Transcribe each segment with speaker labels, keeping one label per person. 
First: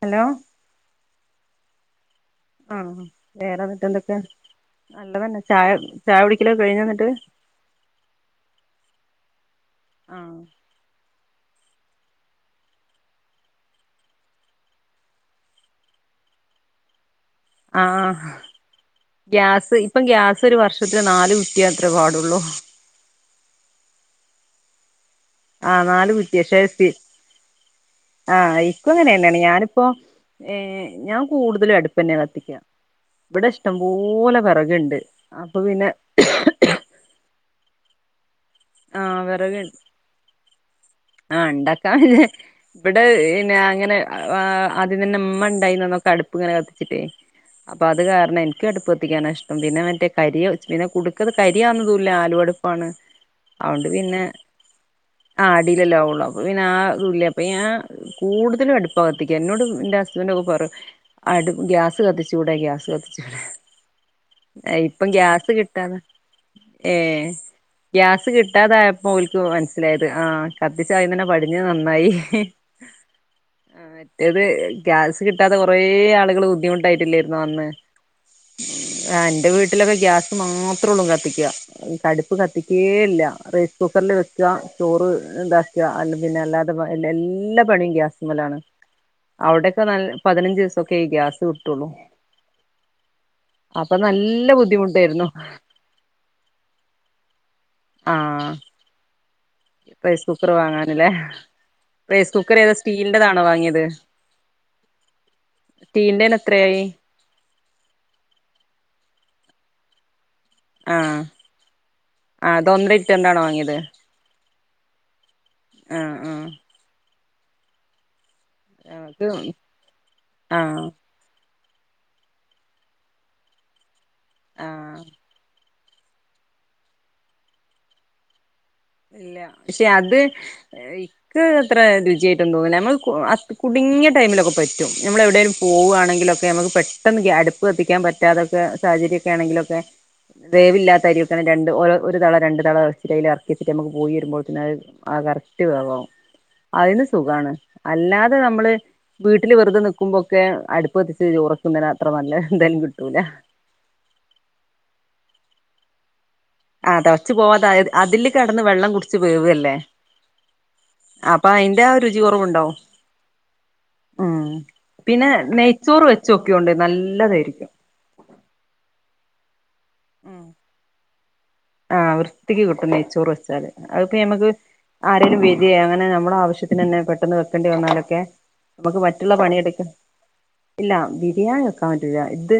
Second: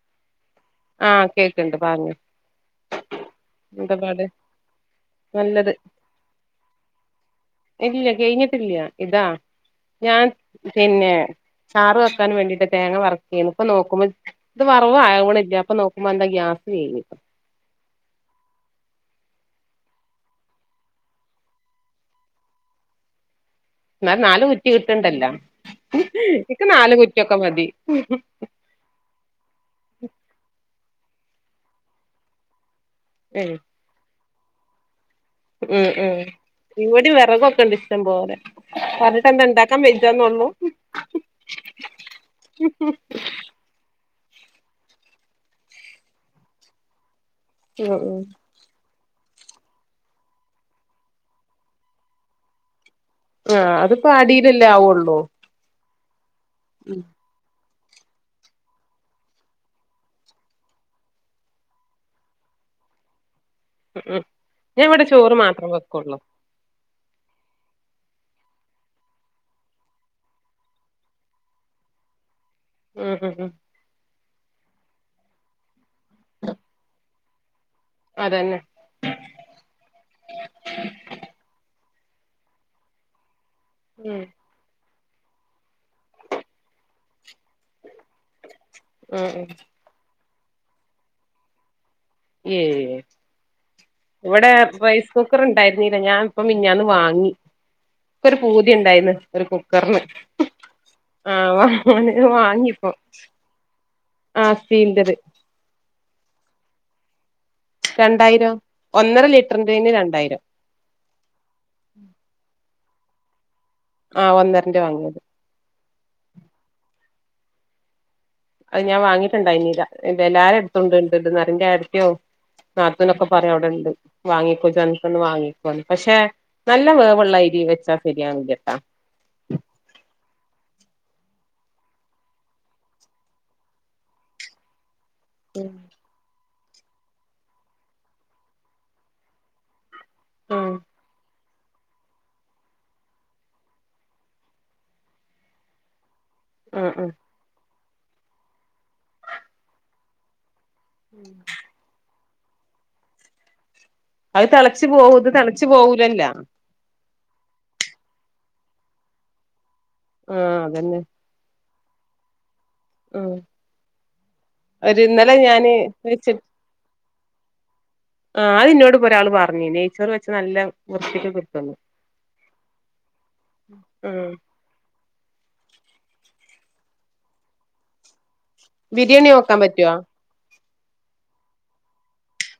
Speaker 1: Hello
Speaker 2: ആ കേക്കണ്ട് പറഞ്ഞോ
Speaker 1: ആ വേറെ എന്നിട്ട്
Speaker 2: എന്താ
Speaker 1: എന്തൊക്കെയ
Speaker 2: പാട്
Speaker 1: നല്ലതന്നെ ചായ
Speaker 2: നല്ലത്
Speaker 1: ചായ പിടിക്കലോ കഴിഞ്ഞു എന്നിട്ട്
Speaker 2: ഇല്ല കഴിഞ്ഞിട്ടില്ല ഇതാ ഞാൻ പിന്നെ ചാറ് വെക്കാൻ വേണ്ടിട്ട് തേങ്ങ വർക്കെനു ഇപ്പൊ നോക്കുമ്പോ ഇത് വറവ് ആവണില്ല അപ്പൊ നോക്കുമ്പോന്റെ ഗ്യാസ് കഴിഞ്
Speaker 1: ആ ഗ്യാസ് ഇപ്പം ഗ്യാസ് ഒരു വർഷത്തില് നാല് കുറ്റിയ അത്രേ പാടുള്ളൂ
Speaker 2: ന്നാലും നാല് കുറ്റിയൊ
Speaker 1: ആ നാല് കുറ്റി ഷേ പി
Speaker 2: കുറ്റിയൊക്കെ മതി
Speaker 1: ആ ഇപ്പങ്ങനെ തന്നെയാ ഞാനിപ്പോ ഏ ഞാൻ കൂടുതലും അടുപ്പെന്നെ കത്തിക്കാ ബട ഇഷ്ടം പോലം വെറക്ണ്ട്
Speaker 2: മ് മ് ഇവിടി വിറകൊക്കെണ്ട് ഇഷ്ട്ടം പോലെ പറഞ്ഞിട്ടെന്താ ഇണ്ടാക്കാൻ വയ്യാതോന്നണു
Speaker 1: ആ ണ്ടാക്കാ ഇവിടെ പിന്നെ അങ്ങനെ ആ ആദ്യം തന്നെ ഇമ്മ ഉണ്ടായിന്ന്ന്നൊക്കെ അടുപ്പ് ഇങ്ങനെ കത്തിച്ചിട്ടേ അപ്പൊ
Speaker 2: ഉം
Speaker 1: അത്
Speaker 2: ഉം
Speaker 1: കാരണം എനിക്ക് അടുപ്പ കത്തിക്കാന ഇഷ്ടം പിന്നെ മറ്റേ കരി പിന്നെ കുടുക്കത് കരിയാകുന്നതൂല ആലുവടുപ്പാണ്
Speaker 2: ആ
Speaker 1: അതൊണ്ട്
Speaker 2: അതിപ്പോ അടിയിലല്ലേ ആവുള്ളൂ
Speaker 1: ല്ലേവൊള്ളൂ പ്പോ പിന്നെ ആ ഉ ഇല്ല പ്പ ഞാ കൂടുതലു അടുപ്പാ കത്തിക്ക എന്നോട് എന്റെ ഹസ്ബന്റ് ഒക്കെ പറ അടു ഗ്യാസ് കത്തിച്ചുടെ കൂട ഗ്യാസ് കത്തിച്ചുടെ
Speaker 2: മം മം ഞാൻ ഇവിടെ ചോറ് മാത്രം
Speaker 1: കിട്ടാതെ
Speaker 2: വെക്കുള്ളൂ
Speaker 1: ഏ ഗ്യാസ് കിട്ടാതായപ്പോ ഓൽക്ക് മനസ്സിലായത് ആ കത്തിച്ച് ആദ്യം തന്നെ പടിഞ്ഞത് നന്നായി
Speaker 2: ഉം മ് മ്
Speaker 1: ഏത് ഗ്യാസ് കിട്ടാതെ കൊറേ കുറേ ആളുകള് ബുദ്ധിമുട്ടായിട്ടില്ലേ ന്ന ന്നെ
Speaker 2: അതന്നെ
Speaker 1: ആ ഇന്റെ വീട്ടിലൊക്കെ ഗ്യാസ് മാത്രോള്ളു കത്തിക്ക അടുപ്പ് കത്തിക്കെയില്ല റൈസ് കുക്കറില്
Speaker 2: ഉം
Speaker 1: വെക്ക ചോറ് ഇണ്ടാക്കുക അല്ലെങ്കി പിന്നെ എല്ലാത് വ എല്ലേ എല്ല എല്ലാ പണിയും ഗ്യാസുമെലാണ്
Speaker 2: ഉം ഉം
Speaker 1: അവിടെക്കെ നല്ല പതിനഞ്ച് ദിവസോക്കെ ഈ ഗ്യാസ് കിട്ടൊള്ളു
Speaker 2: ഏയ് ഇവിടെ
Speaker 1: നല്ല
Speaker 2: റൈസ്
Speaker 1: ബുദ്ധിമുട്ടായിരുന്നു
Speaker 2: കുക്കറുണ്ടായിരുന്നില്ല ഞാൻ ഇപ്പ മിനിഞ്ഞാന്ന് വാങ്ങി
Speaker 1: ആ
Speaker 2: ക്കൊരു പൂതി ഉണ്ടായിരുന്നു
Speaker 1: റൈസ് കുക്കറ് വാങ്ങാനല്ലെ
Speaker 2: ആ ഓന്
Speaker 1: റൈസ്കുക്കറേതാ
Speaker 2: വാങ്ങിപ്പോ
Speaker 1: സ്റ്റീലിന്റെതാണോ വാങ്ങിയത്
Speaker 2: ആ സ്റ്റീലിന്റത്
Speaker 1: സ്റ്റീലിന്റെന് എത്രയായി
Speaker 2: രണ്ടായിരം ഒന്നര ലിറ്ററിന്റെന് രണ്ടായിരം
Speaker 1: ആ അത് ഒന്നര ലി റ്റർന്റെ ആണോ വാങ്ങിയത്
Speaker 2: ആ ഒന്നാരെന്റെ വാങ്ങിയത്
Speaker 1: ആ ആ
Speaker 2: അത് ഞാൻ
Speaker 1: ഞങ്ങക്ക്
Speaker 2: വാങ്ങിയിട്ടുണ്ടായിരുന്നില്ല ഇത് എല്ലാരും
Speaker 1: ആ
Speaker 2: എടുത്തു ഉണ്ട് ണ്ട്ന്ന് പറ എന്റെ ഏടത്തിയോം നാത്തൂനും ഒക്കെ പറയും അവിടെ ഇണ്ട് വാങ്ങിക്കെ ജ്
Speaker 1: ആ
Speaker 2: അൻകൊന്നു വാങ്ങി പക്ഷേ നല്ല വേവുള്ള അരി വെച്ച ശരിയാവില്ലട്ടാ
Speaker 1: പക്ഷേ അത് ഇക്ക് അത്ര രുചിയായിട്ടൊന്നും ഒന്നിയില്ല നമ്മള് ആ കുടുങ്ങിയ ടൈംമിലൊക്കേ പറ്റും നമ്മള് എവിടേലും
Speaker 2: ഉം
Speaker 1: പോവാണെങ്കില് ഒക്കെ നമ്മക്ക് പെട്ടെന്ന് ഗ്യാ അടുപ്പ് കത്തിക്കാൻ പറ്റാത്തഒക്കെ സാഹചര്യഒക്കെ ആണെങ്കില് വേവില്ലാത്ത അരിയൊക്കെയാണേ രണ്ട് ഒരു തള രണ്ട് തള തളച്ചിട്ട് അയല് എത്തി ഇട്ടിട്ട് നമ്മ പോയി വരുമ്പോഴിക്കും അത് ആ കറക്റ്റ് വേവ് ആവും
Speaker 2: ഉം
Speaker 1: അതിനു
Speaker 2: ഉം
Speaker 1: സുഖാണ് അല്ലാതെ നമ്മള് വീട്ടില് വെറുതെ നികുമ്പോക്കെ അടുപ്പ് കത്തിച്ച് ചോറൊക്കെ ഇതിനകത്ത ഇപ്പ വന്നാ എന്തായാലും കിട്ടൂല
Speaker 2: അത് തേളച്ച് പോവും ഇത് തേളച്ചുപോവാലാല്ല
Speaker 1: ആ തേളച്ച് പോവാത്ത അതില് കെടന്ന് വെള്ളം കുടിച്ച് വേവല്ലേ
Speaker 2: ആ അതെന്നെ
Speaker 1: ന്റെ രുചി കുറവുണ്ടാവും ഉം
Speaker 2: ഒരു
Speaker 1: പിന്നെ
Speaker 2: ഇന്നലെ ഞാന്
Speaker 1: നെയ്ചോറ് വെച്ച് നോകൊണ്ടു നൽ ല്ലതായിരിക്കും
Speaker 2: ആ അത് ഇന്നോട് ഒരാള് ഇപ്പ പറഞ്ഞ് നെയ്ചോറ് വെച്ച നല്ല വൃത്തിക്ക് കിട്ടുന്ന്
Speaker 1: ആ വൃത്തിക്ക്‌ കിട്ടും നെയ്‌ച്ചോറ് വെച്ചാല് അതുപ്പോ
Speaker 2: ഉം
Speaker 1: നമ്മക്ക് ആരേലും വരേ അങ്ങ ന്നെ നമ്മുടെ ആവശ്യത്തിനെന്നെ പെട്ടന്ന് വെക്കെണ്ടി വന്നാലൊക്കെ നമുക്ക്
Speaker 2: ബിരിയാണി
Speaker 1: മറ്റുള്ള
Speaker 2: വെക്കാൻ
Speaker 1: പണിയെടുക്ക
Speaker 2: പറ്റോ
Speaker 1: ഇല്ല ബിരിയാണി വെക്കാൻ പറ്റൂല ഇത്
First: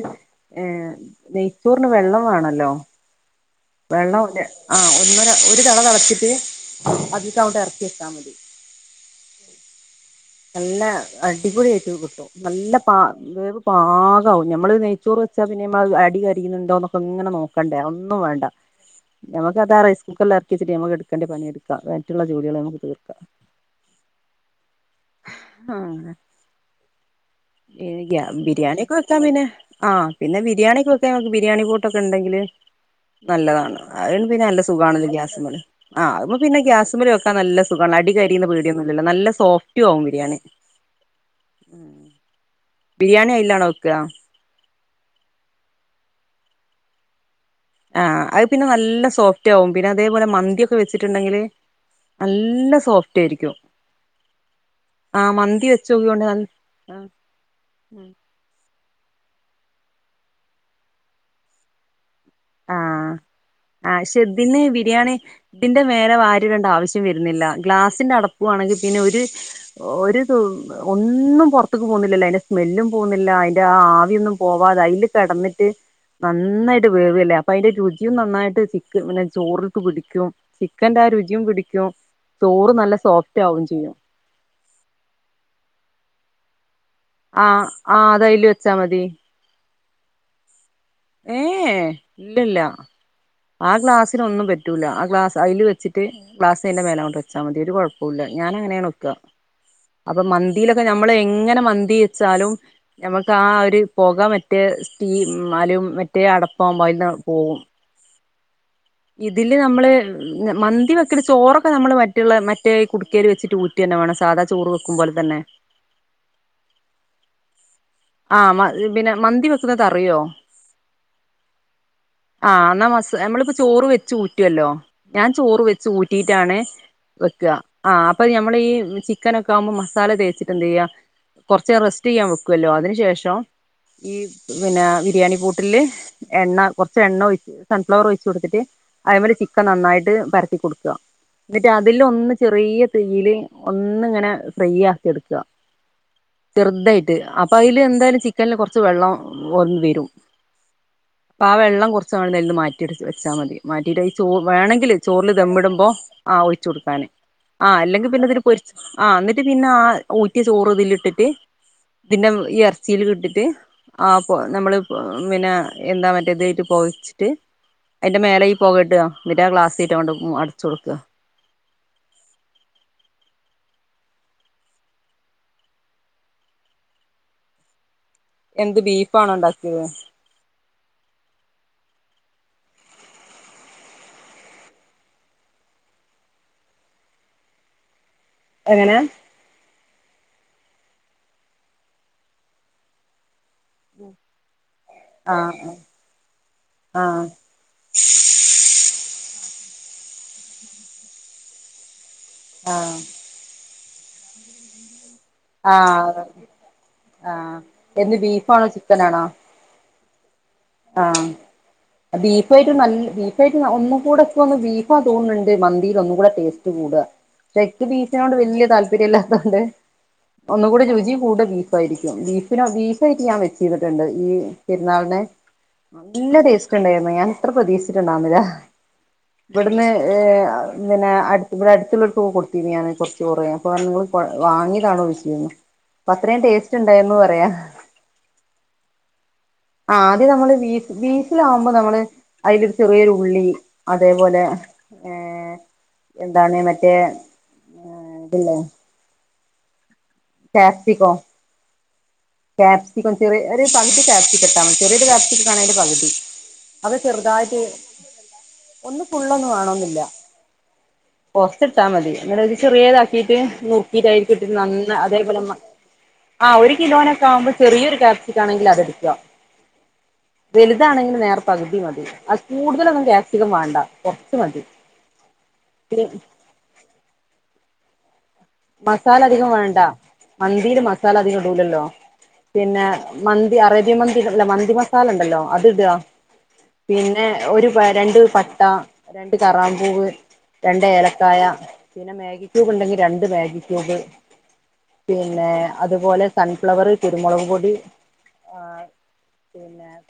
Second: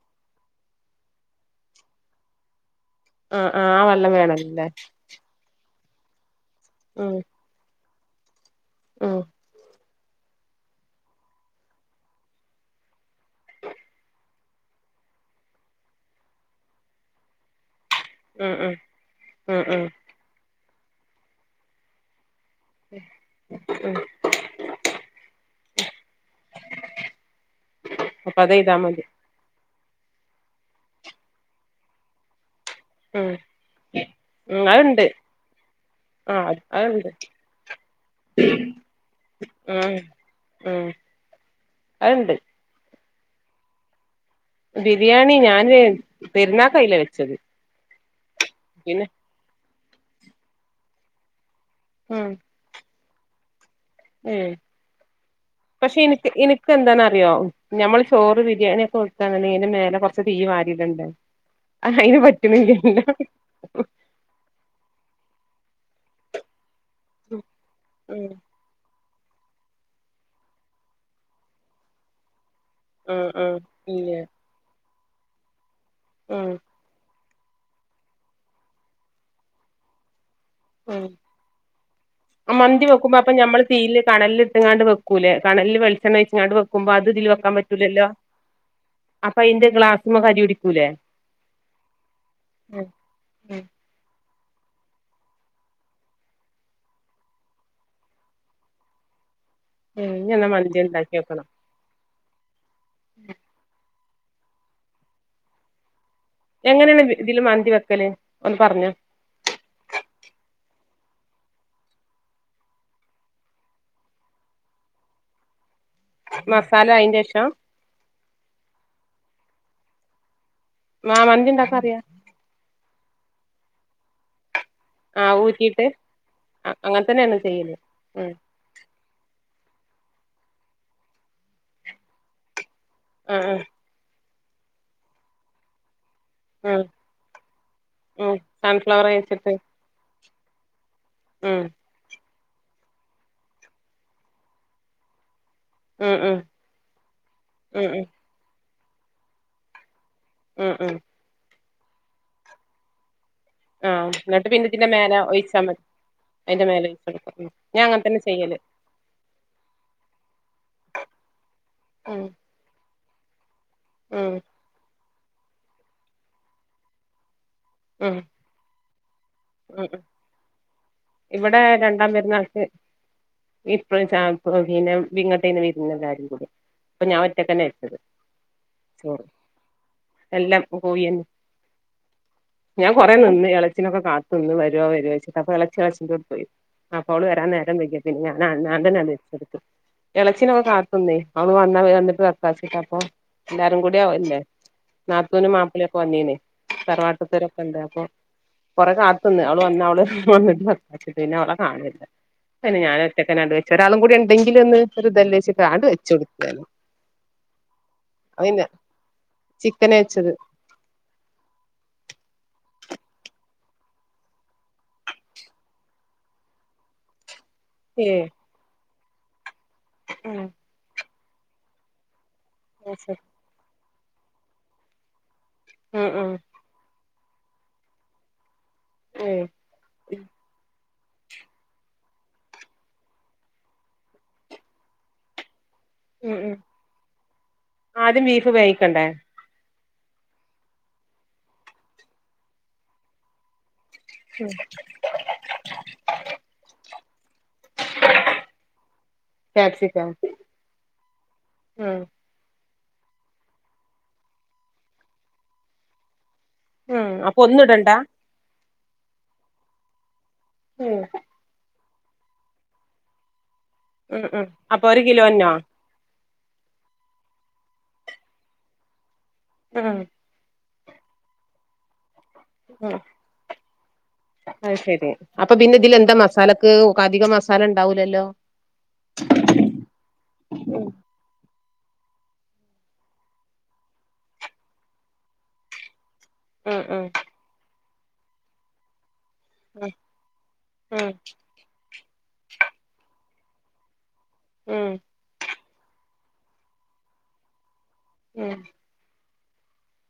Speaker 1: നെയ്‌ച്ചോറിന് വെള്ളം വേണല്ലോ
Speaker 2: ആഹ് ആഹ് ആ വെള്ളം
Speaker 1: വെള്ളണ്ട്
Speaker 2: വേണല്ലേ
Speaker 1: ആ ഒന്നു ര ഒരു തെള തെളക്കുമ്പോ കിട്ടീ
Speaker 2: ഉം
Speaker 1: അതീക്കണ്ട് ഇറക്കി വെച്ച് ഇട്ടാമതി
Speaker 2: ഉം
Speaker 1: നല്ല അടിപൊളി ആയിട്ട് കിട്ടും നല്ല പാ വേവ് പാകാവും നമ്മള് നെയ്‌ച്ചോറ് വെച്ചാല് പിന്നെ അടി കരിയുന്നുണ്ടോ ന്നൊക്കെ ഇങ്ങനെ നോക്കണ്ടേ ഒ ന്നും വേണ്ടാ
Speaker 2: ഉം ഉം
Speaker 1: നമ്മക്ക്
Speaker 2: ഉം
Speaker 1: അത്
Speaker 2: ഉം
Speaker 1: റൈസ് കുക്കറിൽ അർ ഇത് വെച്ചിട്ട് നമുക്ക് എടുക്കേണ്ട പണി എടുക്കാ മറ്റുള്ള ജോലികള് നമുക്ക് തീർക്കാം
Speaker 2: ഉം
Speaker 1: ആ ഈ ഗ്യ
Speaker 2: അപ്പൊ അത് ചെയ്താ
Speaker 1: ബിരിയാണി ഒക്കെ
Speaker 2: മതി
Speaker 1: വെക്കാൻ പിന്നെ ആ പിന്നെ ബിരിയാണിയൊക്കെ വെക്കാൻ ബിരിയാണി പോട്ട് ഓക്കെ ഉണ്ടെങ്കില്
Speaker 2: ഉം
Speaker 1: നല്ലതാണ് അഹ് പിന്നെ നല്ല
Speaker 2: ഉം അതുണ്ട്
Speaker 1: സുഖാണല്ലോ ഗ്യാസ്മ്മല് ആ അത്
Speaker 2: ആഹ്
Speaker 1: പിന്നെ ഗ്യാസ്
Speaker 2: അതുണ്ട്
Speaker 1: വെക്കാൻ നല്ല സുഖണല്ലോ അടി കരിയുന്ന പേടിയൊന്നുല്ലല്ലോ നല്ല സോഫ്
Speaker 2: ഉം ഉം അത്ണ്ട്
Speaker 1: ബിരിയാണി അയിലാണോ വെക്കാ
Speaker 2: ബിരിയാണി ഞാന് പെരുന്നാക്ക് അതിലാ വെച്ചത്
Speaker 1: ആ അ പിന്നെ നല്ല സോഫ്റ്റാവും പിന്നെ അതേപോലെ മന്തി ഒക്കെ വെച്ചിട്ടുണ്ടെങ്കില് നല്ല സോഫ്‌ റ്റായിരിക്കും
Speaker 2: ഹേയ് പക്ഷേ
Speaker 1: വെച്ചോക്കൊണ്ട്
Speaker 2: എനക്ക്
Speaker 1: നൽ
Speaker 2: എനക്ക് എന്താന്നറിയോ നമ്മള്
Speaker 1: ആഹ്
Speaker 2: ചോറ് ബിരിയാണി ഒക്കെ വെക്കാണെങ്കില് അതിന് മേലെ കുറച്ച് തീയ്യ് വാരിടണ്ടേ അയിന് പ
Speaker 1: ആ പക്ഷേ ഇതിന് ബിരിയാണി ന്റെ മേലെ വരിടേണ്ട ആവശ് ശ്യം വരുന്നില്ല ഗ്ലാസിന്റെ
Speaker 2: ഉം
Speaker 1: അടപ്പു ആണെങ്കിൽ പിന്നെ ഒര് ഒരു ഒന്നും പുറത്ത്ക്ക് പോകുന്നില്ലല്ലോ അതിന്റെ സ്മെല്ലും
Speaker 2: ഉം
Speaker 1: പോവുന്നില്ല
Speaker 2: ഉം
Speaker 1: അയിന്റെ ആ
Speaker 2: ഇല്ല
Speaker 1: ആവിയൊന്നും പോവാതെ അയില് കെടന്നിട്ട്
Speaker 2: ഉം
Speaker 1: നന്നായിട്ട് വേവ ല്ലേ അപ്പൊ അയ്‌ന്റെ രുചിയും നന്നായിട്ട് ചിക്ക് ചോറിലേക്ക് പിടിക്കും ചിക്കന്റെ ആ രുചിയും പിടിക്കും
Speaker 2: മ്മ്
Speaker 1: ചോറ്
Speaker 2: മന്തി
Speaker 1: നല്ല
Speaker 2: വെക്കുമ്പോൾ അപ്പൊ
Speaker 1: സോഫ്റ്റ്
Speaker 2: ഞമ്മൾ
Speaker 1: ആവും ചെയ്യും
Speaker 2: തീയിൽ കനലിൽ ഇട്ടെങ്ങാണ്ട് വെക്കൂലേ കനലിൽ വെളിച്ചെണ്ണ ഒഴിച്ചെങ്ങാണ്ട് വെ
Speaker 1: ആ അത് അതിൽ വെച്ചാൽ മതി
Speaker 2: അപ്പൊ അയിന്റെ ഗ്ലാസ്മ്മെ കരി പിടിക്കൂലേ
Speaker 1: ഏ ഇല്ല ഇല്ല ആ
Speaker 2: ഉം
Speaker 1: ഗ്ലാസിന് ഒന്നും പ പറ്റൂല ആ ഗ്ലാസ്‌ അതിൽ വെച്ചിട്ട് ഗ്ലാസ്‌ അതിന്റെ മേലെ അങ്ങോട്ട് വെച്ചാൽ മതി ഒരു കുഴപ്പവും ഇല്ല ഞാൻ അങ്ങനെ ആണ് വെക്ക അപ്പൊ
Speaker 2: ഇഞ്ഞെന്നാ മന്തി
Speaker 1: മന്തിയിലൊക്കെ ഞമ്മള്
Speaker 2: ഇണ്ടാക്കി നോക്കണം
Speaker 1: എങ്ങനെ മ വെച്ചാലും ഞമ്മക്ക് ആ ഒരു പൊക മറ്റേ സ്റ്റീ അലു
Speaker 2: എങ്ങനെയാണ് ഇതില് മന്തി വെക്കല് ഒന്ന് പറഞ്ഞോ
Speaker 1: ഇതില് ഞമ്മള് മ മന്തി വെക്കല് ചോറ് ഒക്കെ ഞമ്മൾ മറ്റുള്ള മറ്റേ കുടുക്കയിൽ വെച്ചിട്ട് ഊറ്റുക തന്നെ വേണം സാധ ചോറ് വെക്കും പോലെ തന്നെ
Speaker 2: മസാല അയിന്റെ ശേഷ
Speaker 1: ആ മന്തി വെക്കുന്നത് അറിയോ
Speaker 2: ആ മന്തി ഉണ്ടാക്കാൻ അറിയാ
Speaker 1: ഞമ്മൾ ഇപ്പൊ ചോറ് വെച്ച് ഊറ്റല്ലോ
Speaker 2: ആ
Speaker 1: ഞാൻ ചോറ്
Speaker 2: ഊറ്റിയിട്ട്
Speaker 1: വെച്ച് ഊറ്റീട്ട് ആണ്
Speaker 2: അങ്ങനെ തന്നെയാണ്
Speaker 1: വെക്കുക
Speaker 2: ചെയ്യല്
Speaker 1: അപ്പൊ
Speaker 2: ഉം
Speaker 1: ഞമ്മൾ ഈ ചിക്കൻ ഒക്കെ ആവുമ്പോൾ മസാല മസാല തേച്ചിട്ട് എന്താ ചെയ്യ കുറച്ചു നേരം റസ്റ്റ്‌ ചെയ്യാൻ വെക്കല്ലോ അതിനു
Speaker 2: ആ
Speaker 1: ശേഷം
Speaker 2: ആ
Speaker 1: ശേഷം പിന്ന ബിരിയാണി കൂട്ടിൽ എണ്ണ
Speaker 2: ആ
Speaker 1: കുറച്ചു എണ്ണ സൺഫ്ലവർ ഒഴിച്ച്
Speaker 2: ഉം
Speaker 1: കൊടുത്തിട്ട്
Speaker 2: സൺഫ്ലവർ
Speaker 1: അതിന്മേൽ
Speaker 2: വെച്ചിട്ട്
Speaker 1: ചിക്കൻ നന്നായിട്ട് പരത്തുക ആക്കി കൊടുക്കുക
Speaker 2: ഉം
Speaker 1: എന്നിട്ട് അതിൽ ഒന്ന് ചെറിയ തീയിൽ ഒന്ന് ഇങ്ങനെ ഫ്രൈ ആക്കി എടുക്കുക
Speaker 2: ഉം ഉം
Speaker 1: ചെറുതായിട്ട് അപ്പൊ
Speaker 2: ഉം ഉം
Speaker 1: എന്തായാലും ചിക്കൻ കുറച്ചു കുറച്ചു വെള്ളം വരും
Speaker 2: മ്മ് മ്മ്
Speaker 1: അപ്പൊ ആ വെള്ളം കുറച്ചു അങ്ങട്ട് അതിൽ നിന്നും മാറ്റി എടുക്ക മാറ്റി വെച്ചാൽ മതി
Speaker 2: ആ
Speaker 1: മാറ്റിട്ട് അതിൽ ചോ
Speaker 2: എന്നിട്ട് പിന്നെ ഇതിന്റെ
Speaker 1: വേണമെങ്കിൽ
Speaker 2: മേലെ
Speaker 1: ചോറിൽ ദം
Speaker 2: ഒഴിച്ചാ മതി
Speaker 1: ഇടുമ്പോൾ ആ
Speaker 2: അയിന്റെ
Speaker 1: ഒഴിച്ച്
Speaker 2: മേലെ
Speaker 1: കൊടുക്കാൻ
Speaker 2: ഒഴിച്ചെടുക്ക ഉം
Speaker 1: ആ
Speaker 2: ഞാൻ അങ്ങനെ
Speaker 1: അല്ലെങ്കിൽ
Speaker 2: തന്നെ
Speaker 1: പിന്നെ ഇതിൽ
Speaker 2: ചെയ്യല്
Speaker 1: പൊരിച്ചു എന്നിട്ട് പിന്നെ ആ ഊറ്റിയ ചോറ് ഇതിൽ ഇട്ടിട്ട്
Speaker 2: ഉം
Speaker 1: പിന്നെ ഈ ഇറച്ചി ആ ഇപ്പൊ
Speaker 2: ഉം
Speaker 1: ഞമ്മൾ ഇപ്പൊ പിന്നെ എന്താ മറ്റേ ഇതെറ്റും പുകച്ചിട്ട്
Speaker 2: ഉം
Speaker 1: അതിന്റെ മേലെ ഈ പുക ഇട എന്നിട്ട് ആ ഗ്ലാസ്‌
Speaker 2: ഉം
Speaker 1: കൊണ്ട് അടച്ചു കൊടുക്കുക
Speaker 2: ഇവിടെ രണ്ടാം പെരുന്നാൾക്ക് പിന്നെ ഇങ്ങട്ട് ആയിരുന്നു വിരുന്ന് എല്ലാരും കൂടി അപ്പൊ ഞാൻ ഒറ്റക്ക് തന്നെ എടുത്തത്
Speaker 1: എന്താ ബീഫ്‌ ആണോ ഉണ്ടാക്കിയത്
Speaker 2: എല്ലാം കോഴിയന്നെ ഞാൻ കൊറേ നിന്ന് എള്ളചിനൊക്കെ കാത്ത് വരോ വരോ അപ്പോ എളച്ചി ഇളച്ചിൻറ്റോട്ക്ക് പോയി. അപ്പോൾ അവൾ വരാൻ നേരം വെയ്ക്ക പിന്നെ ഞാൻ
Speaker 1: എങ്ങനെ
Speaker 2: നടന്നാണ്ടന്നെ അണ്ട് എത്തിയ ഇളച്ചിനൊക്കെ കാത്ത് നിന്ന് അവൾ വന്ന വെക്ക വിചാരിച്ചി എല്ലാരും കൂടെ അല്ലേ
Speaker 1: ആ
Speaker 2: നാത്തൂനും മപ്പളീം ഒക്കെ വന്നിനി
Speaker 1: ആ
Speaker 2: തറവാ [inaudible] കൊറേ കാത്ത് നിന്ന് അവള് വന്നാ അവള് വന്നിട്ട് വെക്കാചാരിച്ചിട്ട് അവളെ കാണില്ല
Speaker 1: ആ
Speaker 2: പിന്നെ ഞാൻ ഒറ്റക്കാണ്ട് വെച്ച് ഒരാളും കൂടി ഉണ്ടങ്കിലൊന്ന്
Speaker 1: ആ ആ ബീഫാണോ
Speaker 2: അതന്നെ
Speaker 1: ചിക്കാനാണോ
Speaker 2: ചിക്കന് വെച്ചത്
Speaker 1: ആ ബീഫായട്ടും നല്ല ബീഫാ ഒന്നുകൂടെ ഇൻക്ക് ബീഫാ തോന്ണ്ട് മന്തിയിൽ ഒന്നുകൂടെ ടെസ്റ്റ്‌ കൂടാ ക്ക്
Speaker 2: ഏ
Speaker 1: ബീഫിനോണ്ട് വല്ല്യ താൽപ്പ ല്ലാത്തോണ്ട് ഒന്നുകൂടി രുചി കൂടെ ബീഫായിരിക്കും ബീഫ് പിന്നെ ബീഫായിട്ട് ഞാൻ വെച്ചി ക്കെ ഒണ്ട് ഈ പെരുന്നാളിന്
Speaker 2: ഉം ഉം
Speaker 1: നല്ല ടേസ്റ്റുണ്ടായി ഞാൻ ഇത്ര പ്രതീക്ഷിച്ചിട്ടുണ്ടായിരുന്നില്ല
Speaker 2: ഏ
Speaker 1: ഇവ്ട്ന്ന് എ അ ഇങ്ങനെ അടുത്തു കൂടെ അടുത്ത്ള്ളോല്ക്ക് ഒക്കെ കൊട്ത്തീനി ഞാന് കൊറച്ച് ചോറ് അപ്പം പറഞ്ഞു ഇങ്ങള് വാങ്ങീതാണോ ചോയ്ച്ച് അപ്പ
Speaker 2: ഉം
Speaker 1: അത്രേം
Speaker 2: ഉം
Speaker 1: ടേസ്റ്റ് ഇണ്ടായിരുന്നു പറയാ
Speaker 2: ആദ്യം ബീഫ് വേവിക്കണ്ടേ
Speaker 1: ആ ആദ്യം നമ്മള് ബീഫ് ബീഫിലാവുമ്പോ നമ്മള് അയില് ചെറിയ ഒരു ഉള്ളി അതേപോലെ ഏ എന്താണ് മറ്റേ ഏ ഇതില്ലേ?
Speaker 2: ക്യാപ്‌സിക്കം
Speaker 1: ക്യാപ്സിക്കോ?
Speaker 2: ഉം
Speaker 1: ക്യാപ്‌സിക്കം ചെറിയ ഒര് പകുതി ക്യാപ്‌സിക്കം എടുത്താ മതി ചെറിയൊരു ക്യാപ്സിക്കാണേ അതിൻ്റെ ഒരു പകുതി അത്
Speaker 2: ഉം അപ്പൊ
Speaker 1: ചെറുതായിട്ട്
Speaker 2: ഒന്നും ഇടണ്ട
Speaker 1: ഒന്ന് ഫുള്ളൊന്നും വേണോന്നില്ല
Speaker 2: ഉം
Speaker 1: [unintelligible] ട്ടാമതി ഇങ്ങനെ ഒര് ചെറിയതാക്കീട്ട് നുറുക്കീട്ട്
Speaker 2: ഉം ഉം
Speaker 1: അയിലിക്കിട്ടിറ്റ്
Speaker 2: അപ്പൊ
Speaker 1: നന്നാ
Speaker 2: ഒരു
Speaker 1: അതേ പോലെ
Speaker 2: കിലോന്നോ
Speaker 1: മ ആ ഒരു കിലോനൊക്ക് ആവുമ്പം ഒരു ചെറിയ ക്യാപ്‌സിക്കാണെങ്കിൽ അതെടുക്കാ
Speaker 2: ഉം
Speaker 1: വെലുതാണെങ്കിൽ നേർ പകുതി മതി അത്
Speaker 2: മ്.
Speaker 1: കൂടുതലൊന്നും ക്യാപ്സിക്കം വേണ്ട കൊറച്ച് മതി
Speaker 2: അയ്ശെരി അപ്പംപ്പിന്നെ ഇതില് എന്താ മസാലക്ക് അധികം മ സാല ഇണ്ടാവുലല്ലോ.
Speaker 1: മസാല അധികം വേണ്ട. മന്തിയിൽ
Speaker 2: ഉം
Speaker 1: മസാല അധികം ഇടൂലല്ലോ. പിന്നെ മന്തി അറേബ്യൻ മന്തി അല്ല മന്തി മസാലണ്ടല്ലോ. അത് ഇടാ
Speaker 2: ഉം ഉം
Speaker 1: പിന്നെ ഒരു വ രണ്ട് പട്ട രണ്ട് കറാമ്പൂവ് രണ്ട്
Speaker 2: ഉം
Speaker 1: ഏലയ്ക്കായ പിന്നെ മേഗിക്യുബ് ഇണ്ടെങ്കിൽ രണ്ട് മേ ഗി ക്യൂബ് പിന്നേ അതുപോലെ സൺഫ്ലവർ, കുരുമുളകുപൊടി,
Speaker 2: ഉം ഉം
Speaker 1: ആഹ്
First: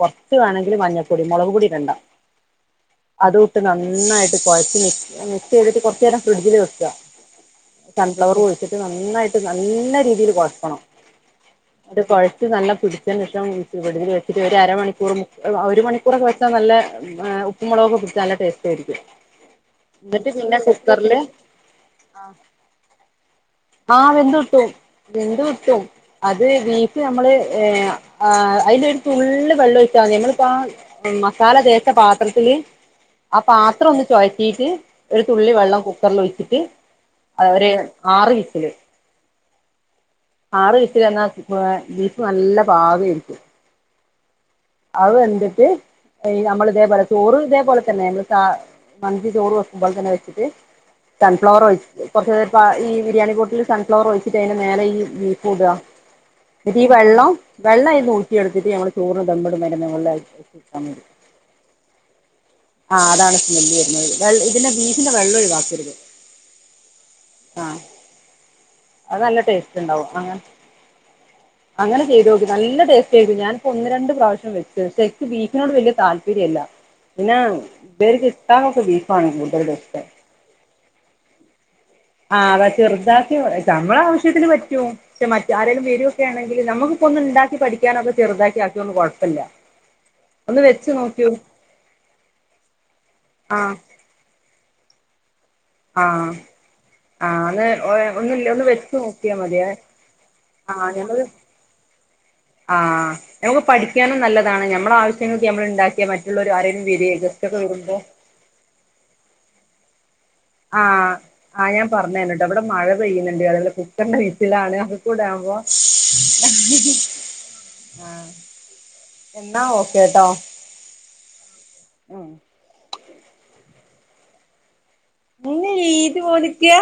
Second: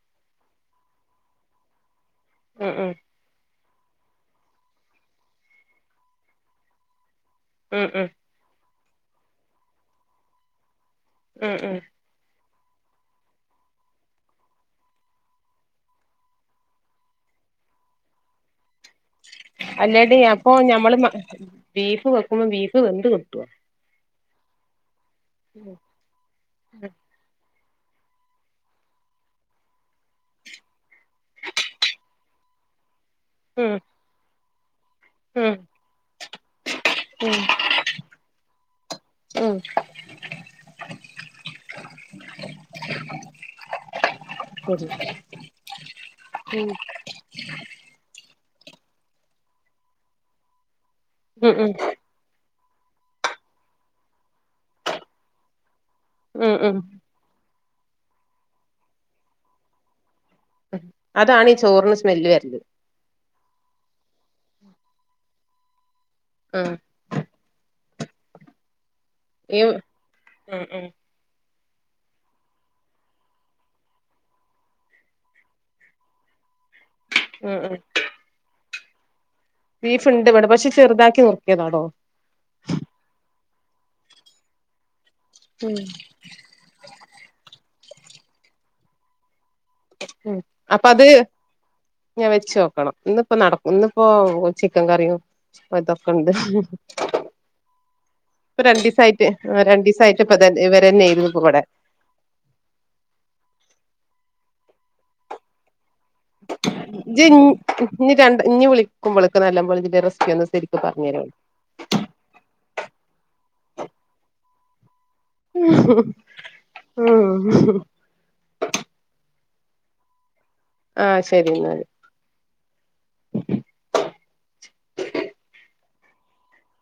Speaker 1: കുറച്ചു വേണെങ്കിൽ മഞ്ഞ പൊടിമുളകും പൊടി ഇടണ്ട
Speaker 2: ഉം ഉം
Speaker 1: അതും നന്നായിട്ട് കൊഴച്ച് മിക്സ് ചെയ്തിട്ട് കുറച്ചുനേരം ഫ്രിഡ്ജിൽ വെക്
Speaker 2: ഉം ഉം
Speaker 1: സൺഫ്ലവർ ഒഴി നന്നായിട്ട് നല്ല രീതിയിൽ കൊഴയ്ക്കണം
Speaker 2: മ് മ്
Speaker 1: നല്ല പിടുത്തം [unintelligible] ഒരു അര മണിക്കൂർ ഒരു മണിക്കൂറൊക്കെ വെച്ചാൽ നല്ലെ ആ ഉപ്പും മുളകും പിടിച്ചാവെച്ചാൽ നല്ല ടെസ്റ്റ് ആയിരിക്കും
Speaker 2: അല്ലടി
Speaker 1: എന്നിട്ട്
Speaker 2: അപ്പോൾ
Speaker 1: പിന്നെ
Speaker 2: നമ്മൾ
Speaker 1: കുക്കറില്
Speaker 2: ബീഫ് വെക്കുമ്പോൾബീഫ് വെന്ത് കിട്ടു ട്ടോ
Speaker 1: ആ വെന്ത് കിട്ടും വെന്ത് കിട്ടും അത് ബീഫ് നമ്മള് ഏ ആഹ് ആയിലൊരു തുള്ളി വെള്ളം ഒഴിച്ചാമതി ഞങ്ങള് പാ മസാല തേച്ച പാത്രത്തില് ആ
Speaker 2: ഉം
Speaker 1: പാത്രം ഒന്ന് ചെയ് [inaudible] ഒരു തുള്ളി
Speaker 2: ഉം
Speaker 1: വെള്ളം കുക്കറിൽ ഒഴിച്ചിട്ട് ടി ആറ് വിസിൽ
Speaker 2: മ്
Speaker 1: ബീഫ് നല്ല പാകായിരിക്കും
Speaker 2: ശരി
Speaker 1: അത് വെന്തിട്ട് നമ്മള് ഇതേപോലെ ചോറ് ഇതേപോലെതന്നെ ന മന്തി ചോറ് വെക്കുമ്പോലെതന്നെ വെച്ചിട്ട് ക
Speaker 2: ഉം
Speaker 1: സൺഫ്ലവർ
Speaker 2: ഉം
Speaker 1: ഒഴിച്ച് കൊറച്ച് അ ഈ ബിരിയാണി ബോട്ടിൽ സൺഫ്ലവർ ഒഴിച്ചിട്ട് അതിന്റെ മേലെ ഈ ബീഫ്
Speaker 2: ഉം
Speaker 1: ഇടു
Speaker 2: ഉം
Speaker 1: ഈ വെള്ളം വെള്ളം അയ്‌ന്ന് ഊറ്റി എടുത്തിട്ട് [unintelligible]
Speaker 2: അതാണ് ഈ ചോറിന്സ്മെല്ല് വര ന്ന്
Speaker 1: അതാണ് സ്മെല്ല് വരുന്നത് ഇതിൻ്റെ ബീഫിന്റെ വെള്ളം ഒഴിവാക്കരുത്
Speaker 2: ആ
Speaker 1: [unintelligible] അത് നല്ല ടേസ്റ്റ്
Speaker 2: ഉം
Speaker 1: ഉണ്ടാവുന
Speaker 2: ഉം
Speaker 1: അങ്ങനെ ചെയ്തോക്ക് നല്ല ടേസ്റ്റ് ഞാൻ ഒന്ന് രണ്ട്പ്രാവശ്യം വെച്ചു എനിക്ക് ബിഫ്‌ന്നോട് വലിയ താൽപ്പര്യല്ലതാല്പര്യമില്ല
Speaker 2: ഉം ഉം
Speaker 1: [unintelligible] ബീഫ്‌യാണെങ്കിലും
Speaker 2: ബീഫ് ണ്ട് വിടെ പക്ഷേ ചെറുതാക്കി മുറക്കിയതാ
Speaker 1: ആഹ് [unintelligible] മറ്റേ ആരേലും
Speaker 2: ഉം
Speaker 1: ആരെങ്കിലും വരുവാണെങ്കിൽനമുക്കൊന്നുണ്ടെ ഇണ്ടാക്കി പഠിക്യാനൊക്കെ ചെറുതാക്കി ആക്കിയൊന്നും കൊഴപ്പല്യാ
Speaker 2: ഉം അപ്പത് ഞാ വെച്ചോക്കണം. ഇന്ന്പ്പം നട,
Speaker 1: ആഹ്
Speaker 2: ഇന്ന് ചിക്കൻ കറിയും ച്പ്പൊതൊക്കെണ്ട്.
Speaker 1: ആഹ് ആഹ് ഒന്ന് ഒ- ഒന്നില്ല
Speaker 2: ഇപ്പോ
Speaker 1: ഒന്ന് വെച്ച്
Speaker 2: രണ്ടിസായിട്ട്
Speaker 1: നോക്കിയാ
Speaker 2: ഉം
Speaker 1: മതിയേ
Speaker 2: രണ്ടീസായിട്ട് പ്പതാ ഇവരന്നേനുപ്പ വടെ.
Speaker 1: ആ ഞമക്ക് പഠിക്കാനും നല്ലതാണ് ഞമ്മളാവശ്യങ്ങൾക്ക് ഞമ്മള് ഇണ്ടാ
Speaker 2: ജജ് ഇൻ ഇനി രണ്ട് ഇനി വിളിക്കുമ്പോളേക്കെ നല്ലമോളിഞ്ചിന്റെ റസിപ്പി
Speaker 1: ആഹ് അയ്‌ ഞാൻ പറഞ്ഞര ട്ടോ ഇവിടെ മഴ പെയ്യുന്നുണ്ട് അതേപോലെ കുക്കറിന്റെ വിസ്സിൽ ആണ്
Speaker 2: ഉം
Speaker 1: എന്നാ ഓക്കേ ട്ടോ
Speaker 2: ആഹ് ശെരിന്നാ
Speaker 1: പിന്നെഇത് ഓടിക്യാ